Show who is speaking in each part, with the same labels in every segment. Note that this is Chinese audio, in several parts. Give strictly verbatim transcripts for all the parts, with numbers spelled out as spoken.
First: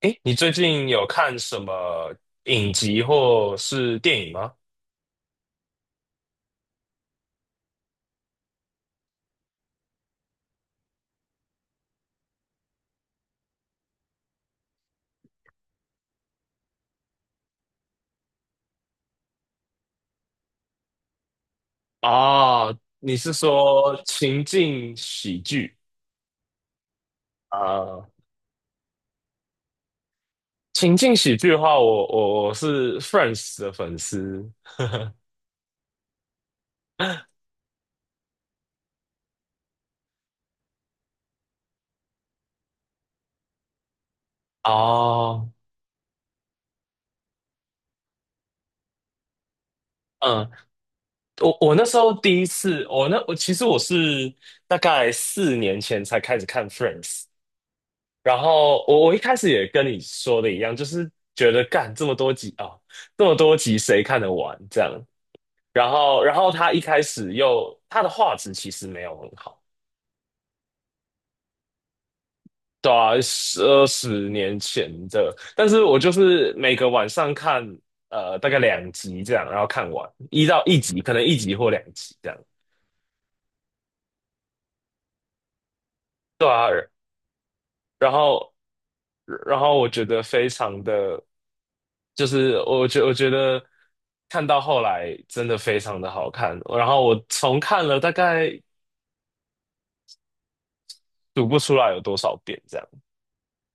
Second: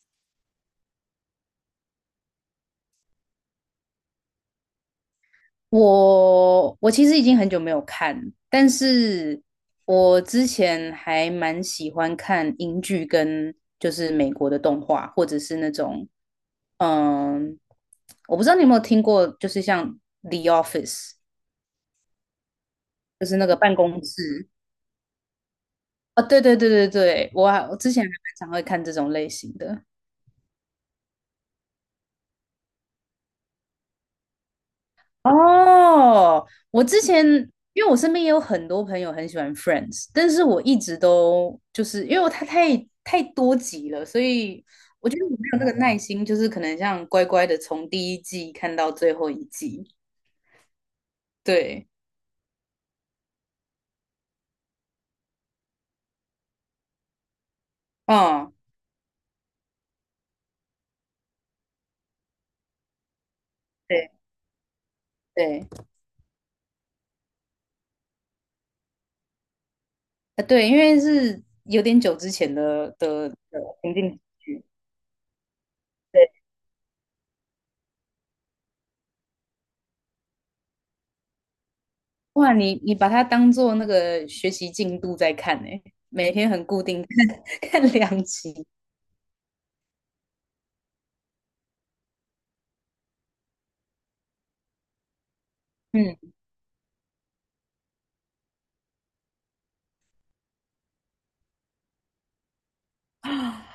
Speaker 1: 诶，你最近有看什么影集或是电影吗？
Speaker 2: 我我其实已经很久没有看，但是我之前还蛮喜欢看英剧跟就是美国的动画，或者是那种，嗯，我不知道你有没有听过，就是像《The Office》，
Speaker 1: 啊，你
Speaker 2: 就
Speaker 1: 是
Speaker 2: 是那个办
Speaker 1: 说
Speaker 2: 公
Speaker 1: 情
Speaker 2: 室。
Speaker 1: 境喜剧
Speaker 2: 啊，对对对对对，我还我之前
Speaker 1: 啊？
Speaker 2: 还蛮常会看这种类型的。
Speaker 1: 情境喜剧的话，我我我是 Friends 的粉丝。
Speaker 2: 哦，我之前因为我身边也有很多朋友很喜欢 Friends，但是我一直都就是因为它太太多集了，所以我觉得我没
Speaker 1: 哦，
Speaker 2: 有那个耐心，就是可能像乖乖的从第一季看到最后一季。
Speaker 1: 嗯，我我那
Speaker 2: 对，
Speaker 1: 时候第一次，我那我其实我是大概四年前才开始看 Friends，然
Speaker 2: 嗯，
Speaker 1: 后我我一开始也跟你说的一样，就是觉得干这么多集啊，这么多集谁
Speaker 2: 对
Speaker 1: 看得完这样。
Speaker 2: 对，
Speaker 1: 然后，然后他一开始又他的画质其实没有很好。
Speaker 2: 啊对，因为是有点久之前
Speaker 1: 对
Speaker 2: 的
Speaker 1: 啊，
Speaker 2: 的的
Speaker 1: 十二
Speaker 2: 情境
Speaker 1: 十年
Speaker 2: 剧，
Speaker 1: 前的，但是我就
Speaker 2: 对，
Speaker 1: 是每个晚上看，呃，大概两集这样。然后看完一到一集，可能一集或两集这样。
Speaker 2: 哇，你你把它当做那个学习进度在看呢、每
Speaker 1: 对
Speaker 2: 天很
Speaker 1: 啊。
Speaker 2: 固定 看
Speaker 1: 然
Speaker 2: 两
Speaker 1: 后，
Speaker 2: 集，
Speaker 1: 然后我觉得非常的，就是我觉我觉得看到后来真的非常的好
Speaker 2: 嗯。
Speaker 1: 看。然后我重看了大概读不出来有多少遍这样。
Speaker 2: 啊，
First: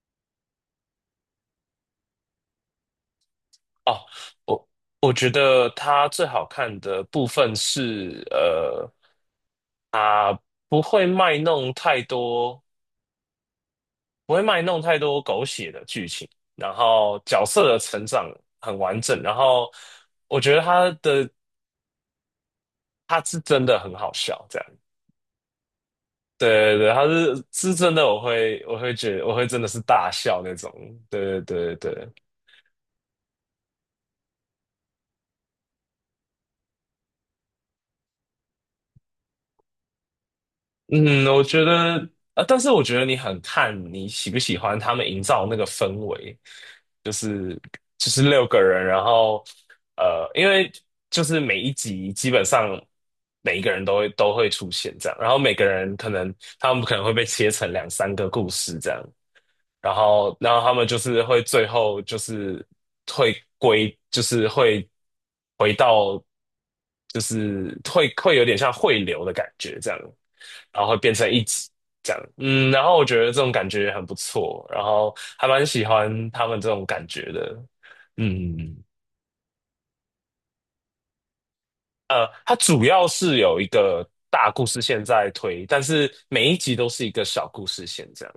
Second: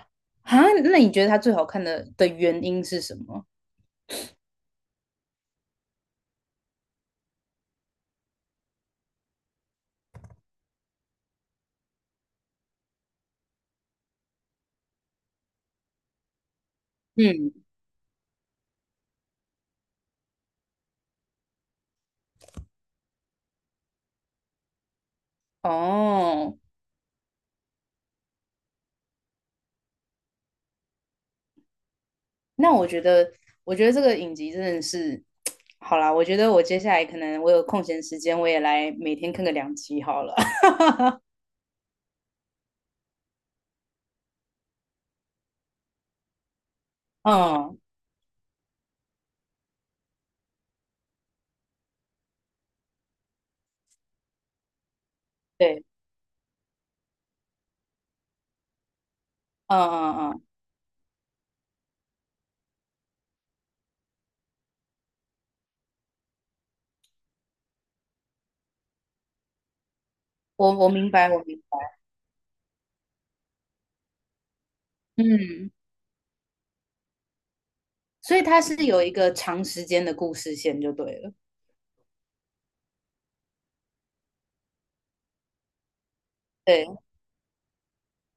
Speaker 2: 那你觉得它最好看的的原因是什么？
Speaker 1: 哦，我我觉得它最好看的部分是，呃，它不会卖弄太多，不会卖弄太多狗血的剧情。然后角
Speaker 2: 嗯，
Speaker 1: 色的成长很完整，然后我觉得它的它是真的很好笑，这样。
Speaker 2: 哦，
Speaker 1: 对对对，它是是真的，我会我会觉得我会真的是大笑那种。对对对对。
Speaker 2: 那我觉得，我觉得这个影集真的是，好啦，我觉得我接下来可能我有空闲时间，我也来每天看个两集好了。
Speaker 1: 嗯，我觉得，啊，但是我觉得你很看你喜不喜欢他们营造那个氛围，就是
Speaker 2: 嗯，
Speaker 1: 就是六个人，然后呃，因为就是每一集基本上每一个人都会都会出现这样，然后每个
Speaker 2: 对，
Speaker 1: 人可能他们可能会被切成两三个故事这样。
Speaker 2: 嗯
Speaker 1: 然
Speaker 2: 嗯
Speaker 1: 后，
Speaker 2: 嗯，
Speaker 1: 然后他们就是会最后就是会归，就是会回到，就是会会有点像汇流的感觉这样，
Speaker 2: 我
Speaker 1: 然后
Speaker 2: 我
Speaker 1: 会
Speaker 2: 明
Speaker 1: 变成
Speaker 2: 白，我
Speaker 1: 一
Speaker 2: 明
Speaker 1: 集
Speaker 2: 白。
Speaker 1: 这样。嗯，然后我觉得这种感觉很不错，然后还蛮
Speaker 2: 嗯，
Speaker 1: 喜欢他们这种感觉的。
Speaker 2: 所以它
Speaker 1: 嗯，
Speaker 2: 是有一个长时间的故事线就对了。
Speaker 1: 呃，它主要是有一个大故事线在推，但是每一集
Speaker 2: 对，
Speaker 1: 都是一个小故事线这样。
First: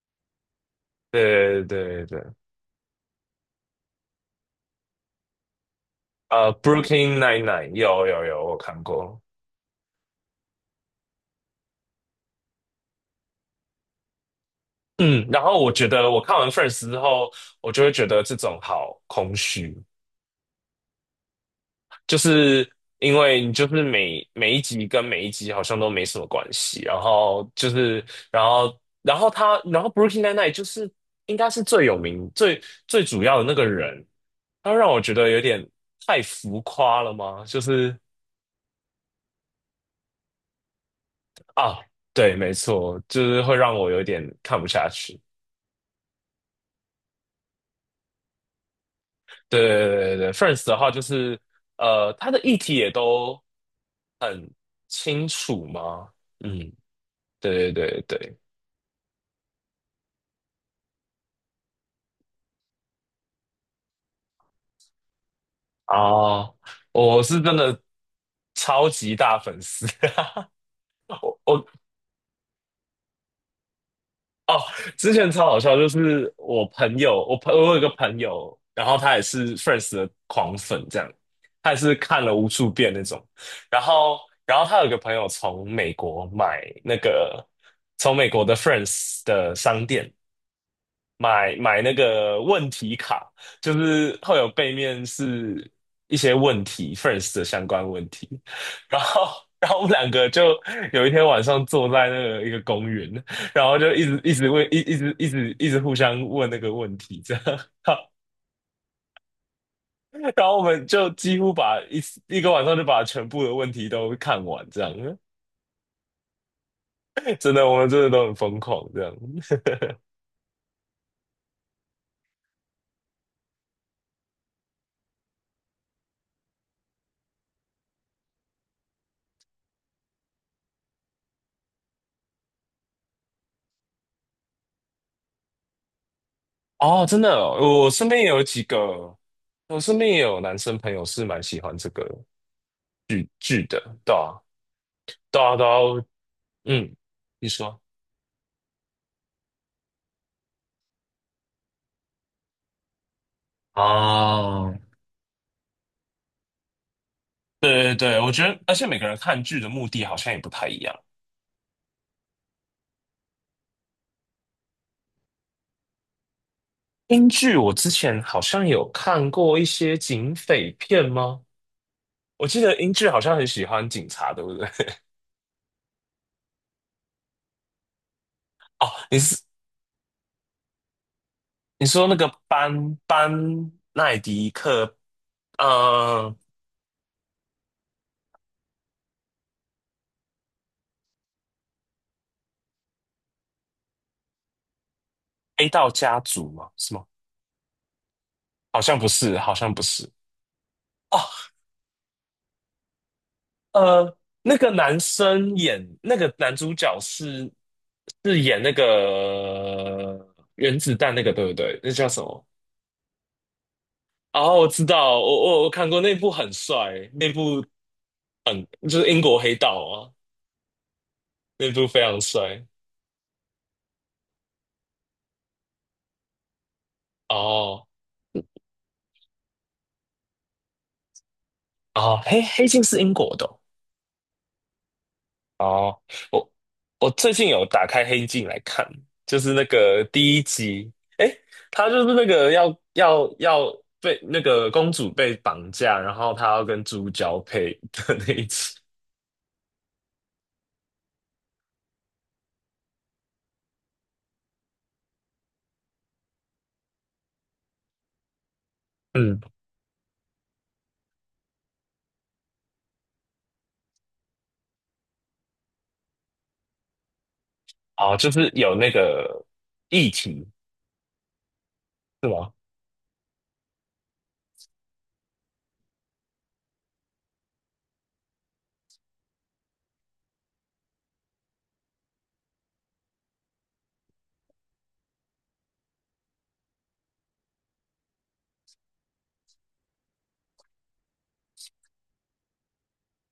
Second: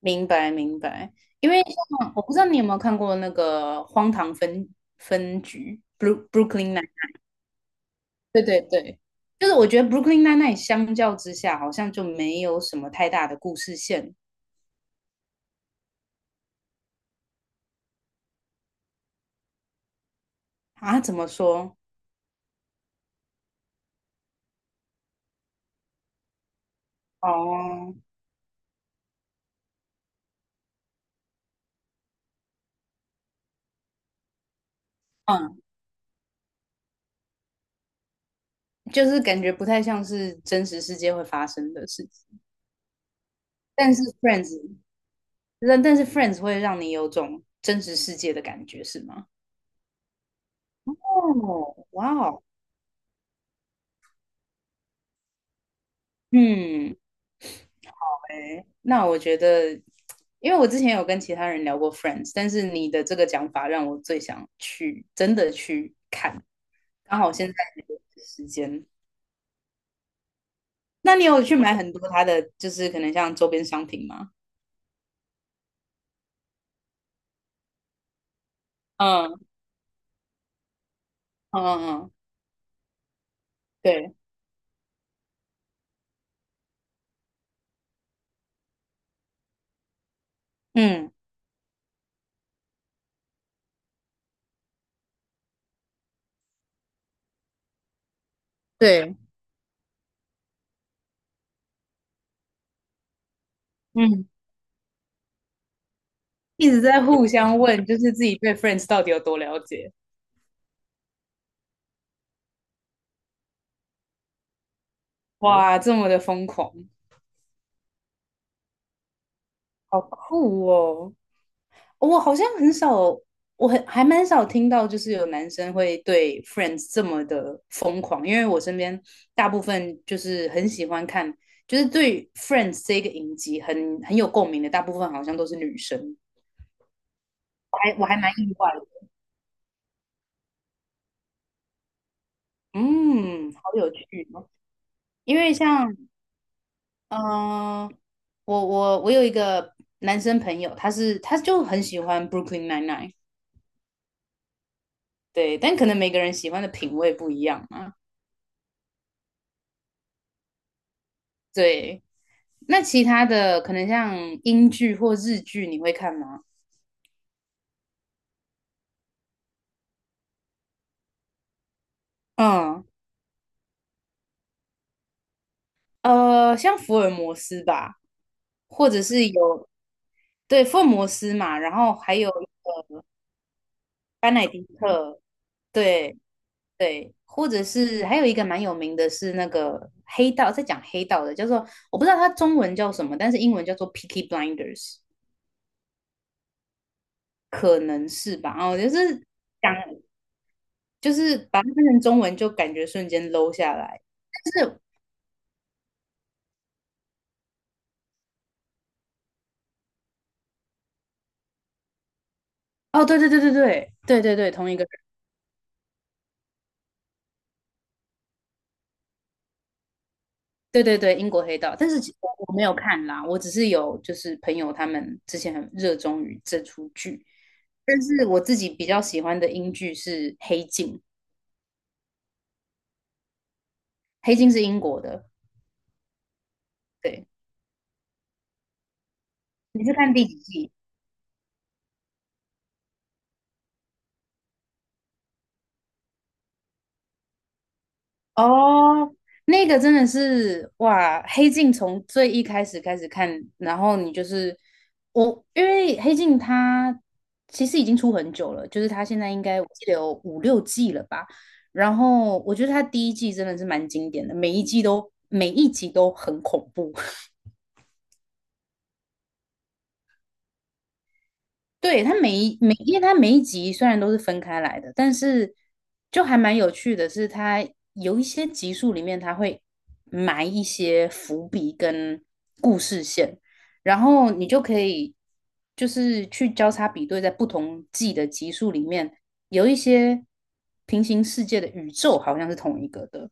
Speaker 2: 明白明白。因
Speaker 1: 对
Speaker 2: 为
Speaker 1: 对对
Speaker 2: 像我
Speaker 1: 对。
Speaker 2: 不知道你有没有看过那个《荒唐分分局 b r o o
Speaker 1: 呃
Speaker 2: k l y n n n
Speaker 1: ，Brooklyn Nine-Nine 有有
Speaker 2: 对
Speaker 1: 有，我
Speaker 2: 对
Speaker 1: 看
Speaker 2: 对，
Speaker 1: 过。
Speaker 2: 就是我觉得 Brooklyn Nine-Nine 相较之下，好像就没有什么太大的故事线
Speaker 1: 嗯，然后我觉得我看完 f i r s t 之后，我就会觉得这种好空虚，
Speaker 2: 啊。怎么说？
Speaker 1: 就是因为你就是每每一集跟每一集好像都没什么关系，然后就
Speaker 2: 哦，
Speaker 1: 是然后然后他然后 Brooklyn Nine-Nine 就是应该是最有名最最主要的那个人，他让我觉得有
Speaker 2: 嗯，
Speaker 1: 点太浮夸了吗？就是
Speaker 2: 就是感觉不太像是真实世界会发生
Speaker 1: 啊，
Speaker 2: 的事
Speaker 1: 对，
Speaker 2: 情。
Speaker 1: 没错，就是会让我
Speaker 2: 但
Speaker 1: 有
Speaker 2: 是
Speaker 1: 点
Speaker 2: Friends，
Speaker 1: 看不下去。
Speaker 2: 但但是 Friends 会让你有种真实世界的感觉，是吗？
Speaker 1: 对对对对对，Friends 的话就是
Speaker 2: 哦，哇
Speaker 1: 呃，它的
Speaker 2: 哦，
Speaker 1: 议题也都很清楚嘛。嗯，
Speaker 2: 嗯，
Speaker 1: 对对对对
Speaker 2: 哎，那我觉得，因为我之前有跟其他人聊过 Friends，但是你的这个讲法让我最想去真的去看。
Speaker 1: 啊，
Speaker 2: 刚
Speaker 1: 我
Speaker 2: 好
Speaker 1: 是
Speaker 2: 现在
Speaker 1: 真的
Speaker 2: 有时间。
Speaker 1: 超级大粉丝。
Speaker 2: 那你
Speaker 1: 我
Speaker 2: 有去
Speaker 1: 我
Speaker 2: 买很多它的，就是可能像周边商品吗？
Speaker 1: 哦，之前超好笑，就是我朋友，我朋我有一个朋友，然后他也
Speaker 2: 嗯
Speaker 1: 是 Friends 的狂粉，这样，
Speaker 2: 嗯
Speaker 1: 他也是
Speaker 2: 嗯，
Speaker 1: 看了无数遍那种。然
Speaker 2: 对，
Speaker 1: 后然后他有一个朋友从美国买那个从美国的 Friends 的商店。
Speaker 2: 嗯
Speaker 1: 买买那个问题卡，就是会有背面是一些问题 f i r s t 的相关问题。然
Speaker 2: 对，
Speaker 1: 后，然后我们两个就有一天晚上坐在那个一个公园，然后就一直
Speaker 2: 嗯，
Speaker 1: 一直问，一一直一直一直互相问那
Speaker 2: 一
Speaker 1: 个
Speaker 2: 直
Speaker 1: 问
Speaker 2: 在
Speaker 1: 题，
Speaker 2: 互
Speaker 1: 这样。
Speaker 2: 相问，就 是自己对 Friends 到底有多了解。
Speaker 1: 然后我们就几乎把一一个晚上就把全部的问题都看完，这样。
Speaker 2: 哇，这么的疯狂，
Speaker 1: 真的，我们真的都很疯狂，这样。
Speaker 2: 好酷哦！我好像很少，我很还蛮少听到，就是有男生会对 Friends 这么的疯狂，因为我身边大部分就是很喜欢看，就是对 Friends 这个影集很很有共鸣的，大部分好像都是女生，
Speaker 1: 哦，真的
Speaker 2: 我
Speaker 1: 哦我
Speaker 2: 还我
Speaker 1: 身
Speaker 2: 还
Speaker 1: 边也
Speaker 2: 蛮
Speaker 1: 有
Speaker 2: 意
Speaker 1: 几
Speaker 2: 外
Speaker 1: 个，
Speaker 2: 的，
Speaker 1: 我身边也有男生朋友是蛮喜欢这个
Speaker 2: 嗯，好
Speaker 1: 剧的。
Speaker 2: 有
Speaker 1: 对
Speaker 2: 趣
Speaker 1: 啊，
Speaker 2: 哦因
Speaker 1: 对
Speaker 2: 为
Speaker 1: 啊，对
Speaker 2: 像
Speaker 1: 啊。嗯，
Speaker 2: 嗯、
Speaker 1: 你说，
Speaker 2: 呃我我我有一个男生朋友，他是他就很喜欢 Brooklyn Nine Nine，
Speaker 1: 哦，
Speaker 2: 对，但可能每个人喜欢的品味不一样
Speaker 1: 对对
Speaker 2: 嘛。
Speaker 1: 对，我觉得，而且每个人看剧的目的好像也不太一样。
Speaker 2: 对，那其他的可能像英剧或日剧，你会看吗？
Speaker 1: 英剧我之前好像有看过一些警匪片吗？我记得
Speaker 2: 嗯，
Speaker 1: 英剧好像很喜欢警察，对不对？
Speaker 2: 呃，像福尔摩斯吧，
Speaker 1: 哦，
Speaker 2: 或者
Speaker 1: 你
Speaker 2: 是
Speaker 1: 是
Speaker 2: 有，对，福尔摩斯嘛，然
Speaker 1: 你
Speaker 2: 后
Speaker 1: 说
Speaker 2: 还
Speaker 1: 那个
Speaker 2: 有
Speaker 1: 班班奈
Speaker 2: 班乃
Speaker 1: 迪
Speaker 2: 迪
Speaker 1: 克，
Speaker 2: 克，对
Speaker 1: 呃
Speaker 2: 对，或者是还有一个蛮有名的是那个黑道，在讲黑道的，叫做我不知道它中文叫什么，但是英文叫做《Peaky Blinders》，
Speaker 1: ，A 道家族吗？是吗？
Speaker 2: 可能是吧，哦，
Speaker 1: 好
Speaker 2: 就
Speaker 1: 像不
Speaker 2: 是
Speaker 1: 是，好像
Speaker 2: 讲，
Speaker 1: 不是。
Speaker 2: 就是
Speaker 1: 哦，
Speaker 2: 把它翻成中文就感觉瞬间 low 下来。
Speaker 1: 呃，那
Speaker 2: 但
Speaker 1: 个
Speaker 2: 是
Speaker 1: 男生演那个男主角是是演那个原子弹那个，对不对？那叫什么？
Speaker 2: 哦，对对对对对对对对，
Speaker 1: 哦，我
Speaker 2: 同一个
Speaker 1: 知
Speaker 2: 人，
Speaker 1: 道，我我我看过那部很帅，那部很就是英国黑道啊，
Speaker 2: 对对对，英国黑
Speaker 1: 那
Speaker 2: 道。
Speaker 1: 部
Speaker 2: 但是
Speaker 1: 非
Speaker 2: 其实
Speaker 1: 常
Speaker 2: 我没
Speaker 1: 帅。
Speaker 2: 有看啦，我只是有就是朋友他们之前很热衷于这出剧，
Speaker 1: 哦
Speaker 2: 但是我自己比较喜欢的英剧是《黑镜》，
Speaker 1: 哦，黑黑镜是英国的哦
Speaker 2: 《黑镜》是英国的，
Speaker 1: 哦，我我
Speaker 2: 对，
Speaker 1: 最近有打开《黑镜》来看，就是那
Speaker 2: 你是
Speaker 1: 个
Speaker 2: 看第几
Speaker 1: 第一
Speaker 2: 季？
Speaker 1: 集。诶，他就是那个要要要被那个公主被绑架，然后他要跟猪交配的那一集。
Speaker 2: 哦，那个真的是哇，《黑镜》从最一开始开始看，然后你就是我，因为《黑镜》它其实已经出很久了，就是它现在
Speaker 1: 嗯，
Speaker 2: 应该我记得有五六季了吧。然后我觉得它第一季真的是蛮经典的，每一季都每一集都很恐怖。
Speaker 1: 哦，就是有那个议题
Speaker 2: 对，它
Speaker 1: 是
Speaker 2: 每
Speaker 1: 吗？
Speaker 2: 一每，因为它每一集虽然都是分开来的，但是就还蛮有趣的是，它有一些集数里面它会埋一些伏笔跟故事线，然后你就可以就是去交叉比对，在不同季的集数里面，有一些平行世界的宇宙好像是同一个的。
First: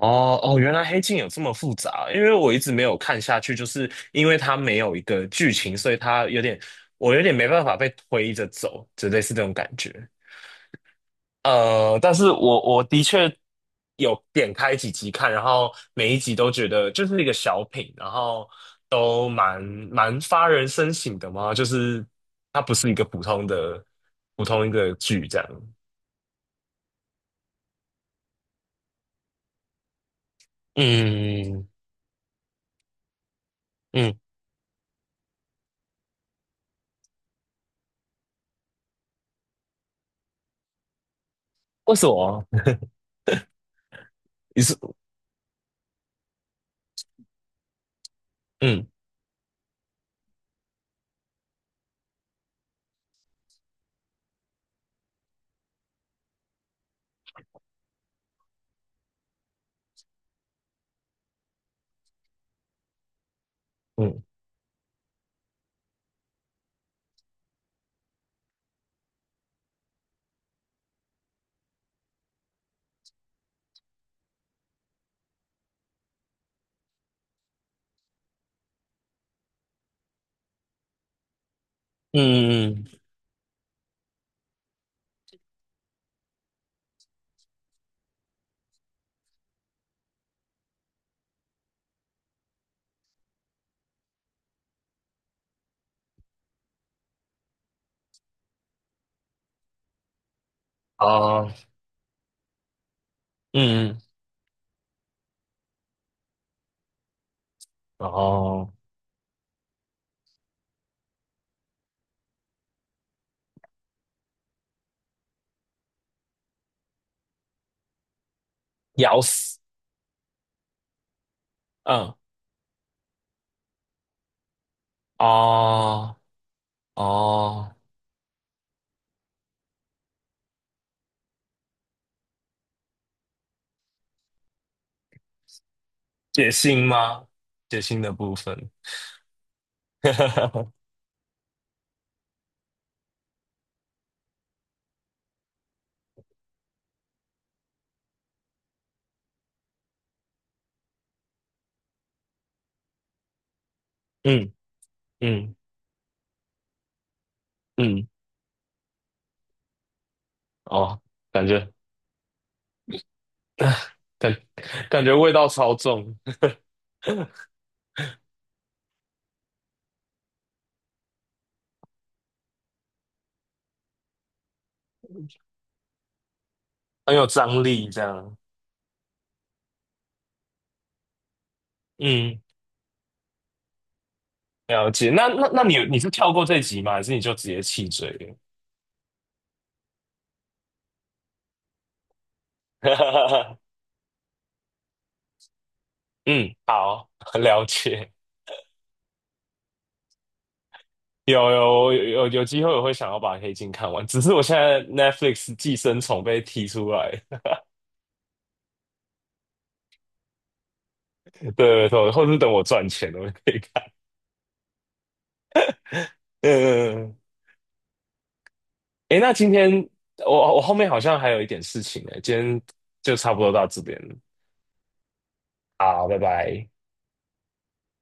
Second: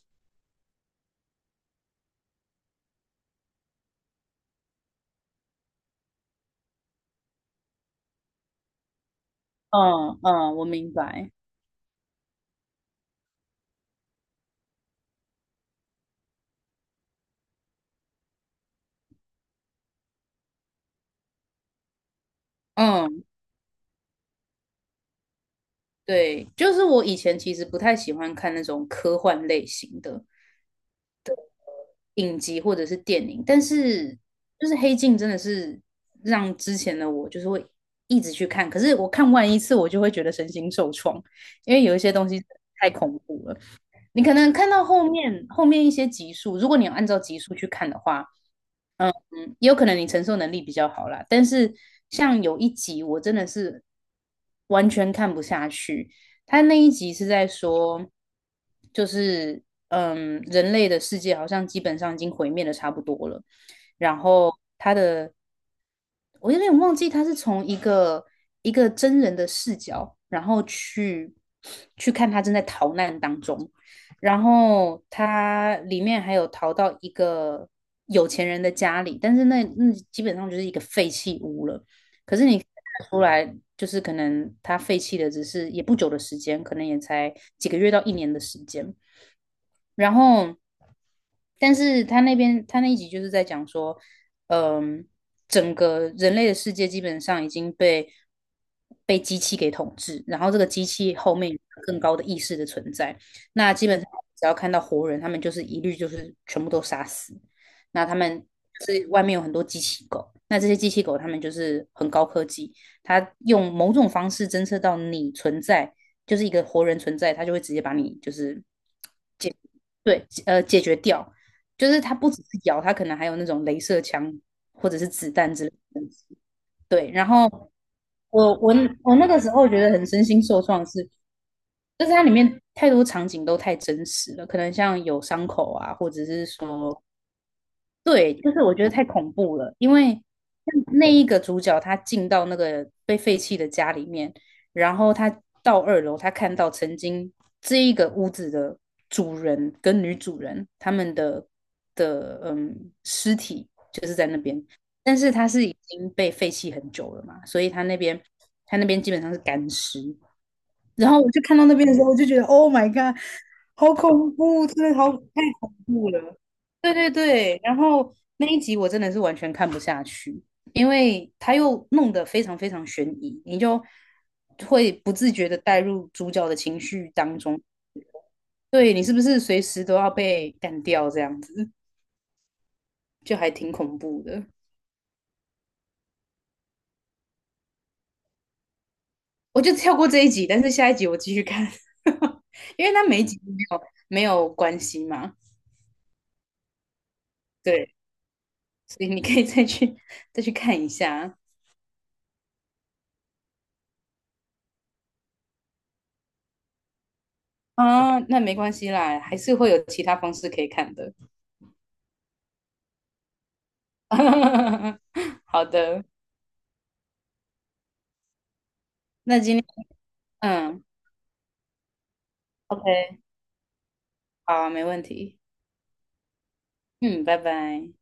Speaker 1: 哦哦，原来《黑镜》有这么复杂，因为我一直没有看下去，就是因为它没有一个剧情，所以它有点我有点没办法被推着走，就类似这种感觉。
Speaker 2: 嗯嗯，我明白。
Speaker 1: 呃，但是我我的确有点开几集看，然后每一集都觉得就是一个小品，然后都蛮蛮发人深省的嘛，就是它不是一个普
Speaker 2: 嗯，
Speaker 1: 通的普通一个剧这样。
Speaker 2: 对，就是我以前其实不太喜欢看那种科幻类型的。
Speaker 1: 嗯
Speaker 2: 影集或者是电影，但是
Speaker 1: 嗯，
Speaker 2: 就是《黑镜》真的是让之前的我就是会一直去看，可是我看完一次我就会觉得身心受创，因为
Speaker 1: 为
Speaker 2: 有一
Speaker 1: 什
Speaker 2: 些东
Speaker 1: 么？
Speaker 2: 西太恐怖了。你可能
Speaker 1: 你
Speaker 2: 看
Speaker 1: 是
Speaker 2: 到后面后面一些集数，如果你有按照集数去看的话，
Speaker 1: 嗯
Speaker 2: 嗯，也有可能你承受能力比较好啦。但是像有一集我真的是完全看不下去，他那一集是在说，就是嗯，人类的世界好像基本上已经毁灭的差不多了，然
Speaker 1: 嗯
Speaker 2: 后他的我有点忘记他是从一个一个真人的视角，然后去去看他正在逃难当中，然后他里面还有逃到一个有钱人的家里，但是那那基本上就是一个废弃屋了。可是你看
Speaker 1: 嗯嗯，
Speaker 2: 得出来，就是可能他废弃的只是也不久的时间，可能也才几个月到一年的时间。然后，但是他那边他那一集就是在讲说，嗯，整个人类的世界基本上已经被被机器给统治，然后这个机器后
Speaker 1: 哦，
Speaker 2: 面有更高的意识的存在，那基
Speaker 1: 嗯，
Speaker 2: 本上只要看到活人，他们就是一律就是全部都杀死。那他们
Speaker 1: 哦，
Speaker 2: 是外面有很多机器狗，那这些机器狗他们就是很高科技，它用某种方式侦测到你存在，就是一个活人存在，它就会直接把你就是
Speaker 1: 咬死，
Speaker 2: 对，呃，解决掉，就是它
Speaker 1: 嗯，
Speaker 2: 不只是咬，它可能还有那种镭射枪或者是子弹之类的。
Speaker 1: 哦
Speaker 2: 对，然后
Speaker 1: 哦，
Speaker 2: 我我我那个时候觉得很身心受创是，就是它里面太多场景都太真实了，可能像有伤口啊，或者是
Speaker 1: 血腥
Speaker 2: 说
Speaker 1: 吗？血腥的部
Speaker 2: 对，就是
Speaker 1: 分。
Speaker 2: 我觉得太恐怖了，因为 那一个主角他进到那个被废弃的家里面，然后他到二楼，他看到曾经这一个屋子的主人跟女主人他们的的嗯尸体就是在那
Speaker 1: 嗯
Speaker 2: 边，但是他
Speaker 1: 嗯。
Speaker 2: 是已经被废弃很久了嘛，所以他那
Speaker 1: 嗯，
Speaker 2: 边他那边基本上是干尸，
Speaker 1: 哦，
Speaker 2: 然后我就
Speaker 1: 感
Speaker 2: 看到
Speaker 1: 觉
Speaker 2: 那边的时候，我就觉得 Oh my God，好恐
Speaker 1: 感
Speaker 2: 怖，真的
Speaker 1: 感
Speaker 2: 好
Speaker 1: 觉
Speaker 2: 太
Speaker 1: 味道超
Speaker 2: 恐怖
Speaker 1: 重，
Speaker 2: 了。对对对，然后那一集我真的是完全看不下去，因为他又弄得非常非常悬疑，你就会不自觉的带入主角的情绪
Speaker 1: 很有
Speaker 2: 当中，
Speaker 1: 张力这样。
Speaker 2: 对你是不是随时都要被干掉这样子，
Speaker 1: 嗯，
Speaker 2: 就还挺恐怖的。
Speaker 1: 了解。那那那你你是跳过这集吗？还是你就直接弃追了？
Speaker 2: 我就跳过这一集，但是下一集我继续看，因为它每一集都 没有没有关系嘛，
Speaker 1: 嗯，好，了
Speaker 2: 对。
Speaker 1: 解。
Speaker 2: 所以你可以再去再去看一下
Speaker 1: 有有有有有机会我会想要把《黑镜》看完，只是我现在 Netflix《寄生虫》被踢出来。
Speaker 2: 啊，那没关系啦，还是会有其他方式可以看的。
Speaker 1: 对，对或是等我赚钱了我就可以看。
Speaker 2: 好的，
Speaker 1: 嗯，嗯嗯诶，那
Speaker 2: 那
Speaker 1: 今
Speaker 2: 今天
Speaker 1: 天我我后
Speaker 2: 嗯
Speaker 1: 面好像还有一点事情诶，今天就
Speaker 2: ，OK，
Speaker 1: 差不多到这边了。
Speaker 2: 好啊没问题，
Speaker 1: 好，拜拜。
Speaker 2: 嗯，拜拜。